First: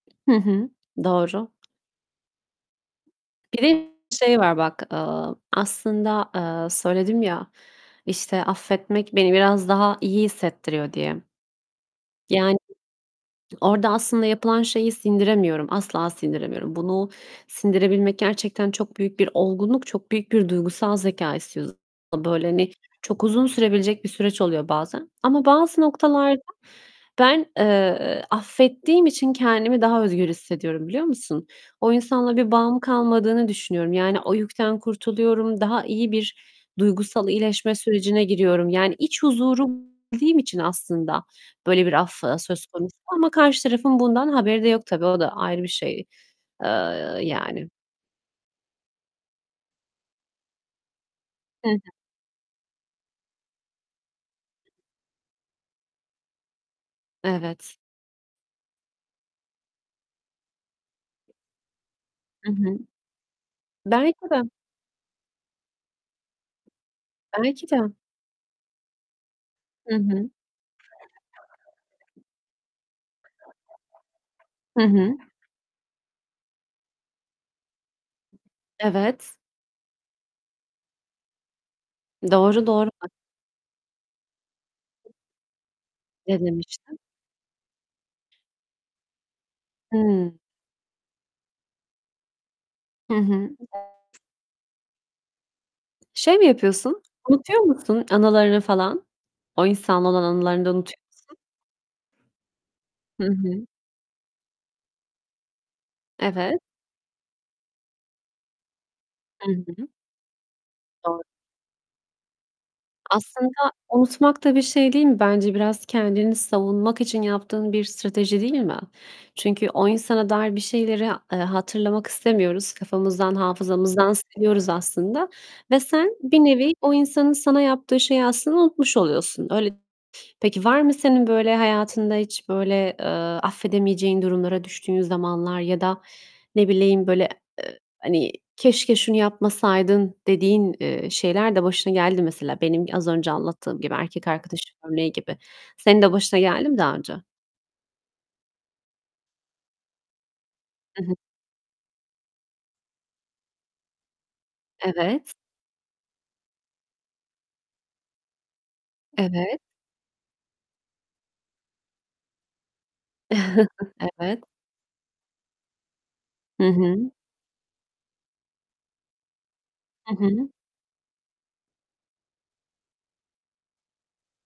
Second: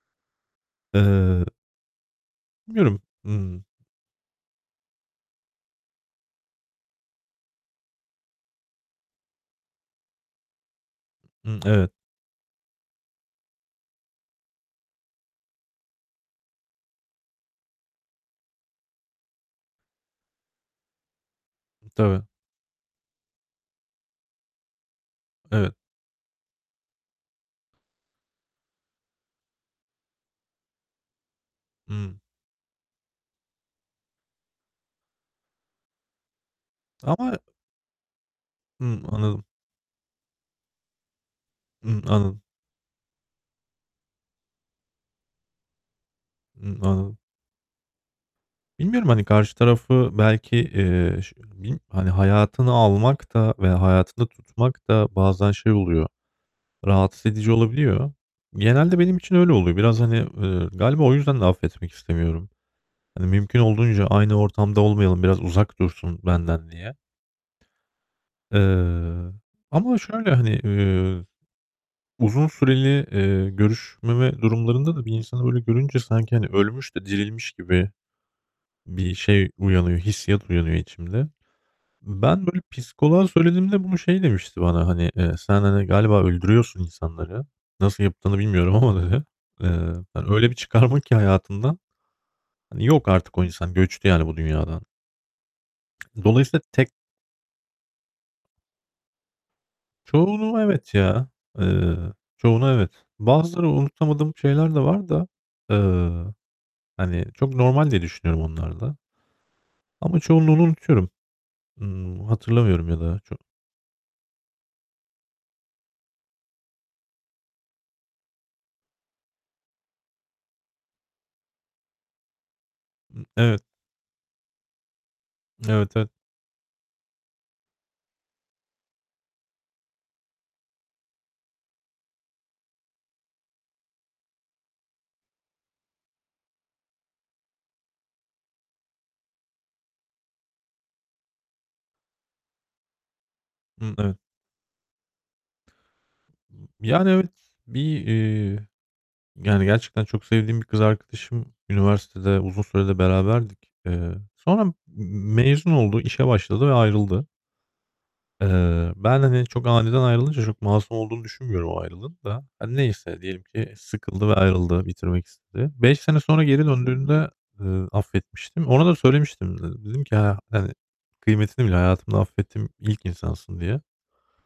Hı hı, Eee doğru. bilmiyorum. Bir Iıı de şey var, bak, eee, aslında, eee, söyledim ya, işte, affetmek beni biraz daha iyi hissettiriyor diye. Iıı, evet. Yani, orada aslında yapılan şeyi sindiremiyorum, asla sindiremiyorum. Bunu sindirebilmek gerçekten çok büyük bir olgunluk, çok büyük bir duygusal zekâ istiyor. Tabii. Böyle, hani, çok uzun sürebilecek bir süreç oluyor bazen. Ama Evet. bazı noktalarda ben, eee, affettiğim için kendimi daha özgür hissediyorum, biliyor musun? O Hıı. insanla bir bağım kalmadığını düşünüyorum. Yani, o yükten kurtuluyorum. Daha iyi bir duygusal Ama iyileşme sürecine giriyorum. Yani Hımm, iç anladım. huzuru [unintelligible] için aslında böyle bir Hımm, af, ııı, anladım. söz konusu. Ama karşı tarafın bundan haberi de yok tabii, o da ayrı bir şey, eee, Hımm, anladım. yani. Bilmiyorum, hani karşı tarafı belki, eee, ş Hı bil hı. hani, hayatına almak da veya hayatında tutmak da bazen şey oluyor, rahatsız edici Evet. olabiliyor. Genelde benim için öyle oluyor. Biraz, hani, eee, galiba o yüzden de affetmek I istemiyorum. hı. Hani, mümkün olduğunca Belki aynı de. ortamda olmayalım, biraz uzak dursun benden diye. Belki de. Eee I ama hı. şöyle, hani, eee, uzun süreli, eee, görüşmeme Hı durumlarında da bir hı. insanı öyle görünce sanki, hani, ölmüş de dirilmiş gibi bir Evet. şey uyanıyor, hissiyat uyanıyor içimde. Ben böyle Doğru, doğru. psikoloğa söylediğimde bunu şey demişti bana, hani, eee, "Sen, hani, galiba Ne öldürüyorsun demiştin? insanları. Nasıl yaptığını bilmiyorum ama." dedi. Eee, Hıı. hani, öyle bir çıkarma ki hayatından. Hani, yok Hı artık o hı. insan, göçtü yani bu dünyadan. Şey mi Dolayısıyla tek yapıyorsun? Unutuyor musun anılarını falan? O insanla olan Çoğunu anılarını da evet, unutuyor ya. musun? Eee, çoğunu evet. Hı hı. Bazıları unutamadığım şeyler de var da, eee, Evet. hani, çok normal diye düşünüyorum onlar da. Hı hı. Ama çoğunluğunu unutuyorum. Doğru. Hıı, hatırlamıyorum ya da çok. Aslında unutmak da bir şey değil mi bence? Biraz kendini savunmak için yaptığın bir strateji değil mi? Çünkü o insana dair bir şeyleri, eee, hatırlamak istemiyoruz. Kafamızdan, Evet. hafızamızdan siliyoruz aslında. Ve Evet, evet. sen bir nevi o insanın sana yaptığı şeyi aslında unutmuş oluyorsun. Öyle peki var mı senin böyle hayatında hiç böyle, eee, affedemeyeceğin durumlara düştüğün zamanlar? Ya da ne bileyim, böyle, eee, hani, "Keşke şunu yapmasaydın." dediğin, eee, şeyler de başına geldi mi? Mesela benim az önce anlattığım gibi, Hımm, ev erkek arkadaş örneği gibi. Senin de başına geldi mi daha Yani, önce? evet, bir, eee, yani, gerçekten çok sevdiğim bir kız I hı. arkadaşım, üniversitede uzun süre de beraberdik. Eee, sonra m-m Evet. mezun oldu, işe başladı ve ayrıldı. Eee, ben hani Evet. çok aniden ayrılınca çok masum olduğunu düşünmüyorum o ayrılığın da. Hani, neyse diyelim ki sıkıldı ve Evet. ayrıldı, bitirmek istedi. 5 sene sonra Hı geri hı. döndüğünde, eee, affetmiştim. Ona da söylemiştim de. Dedim I ki, "Ha hı. hani, kıymetini bil, hayatımda affettiğim ilk insansın." diye.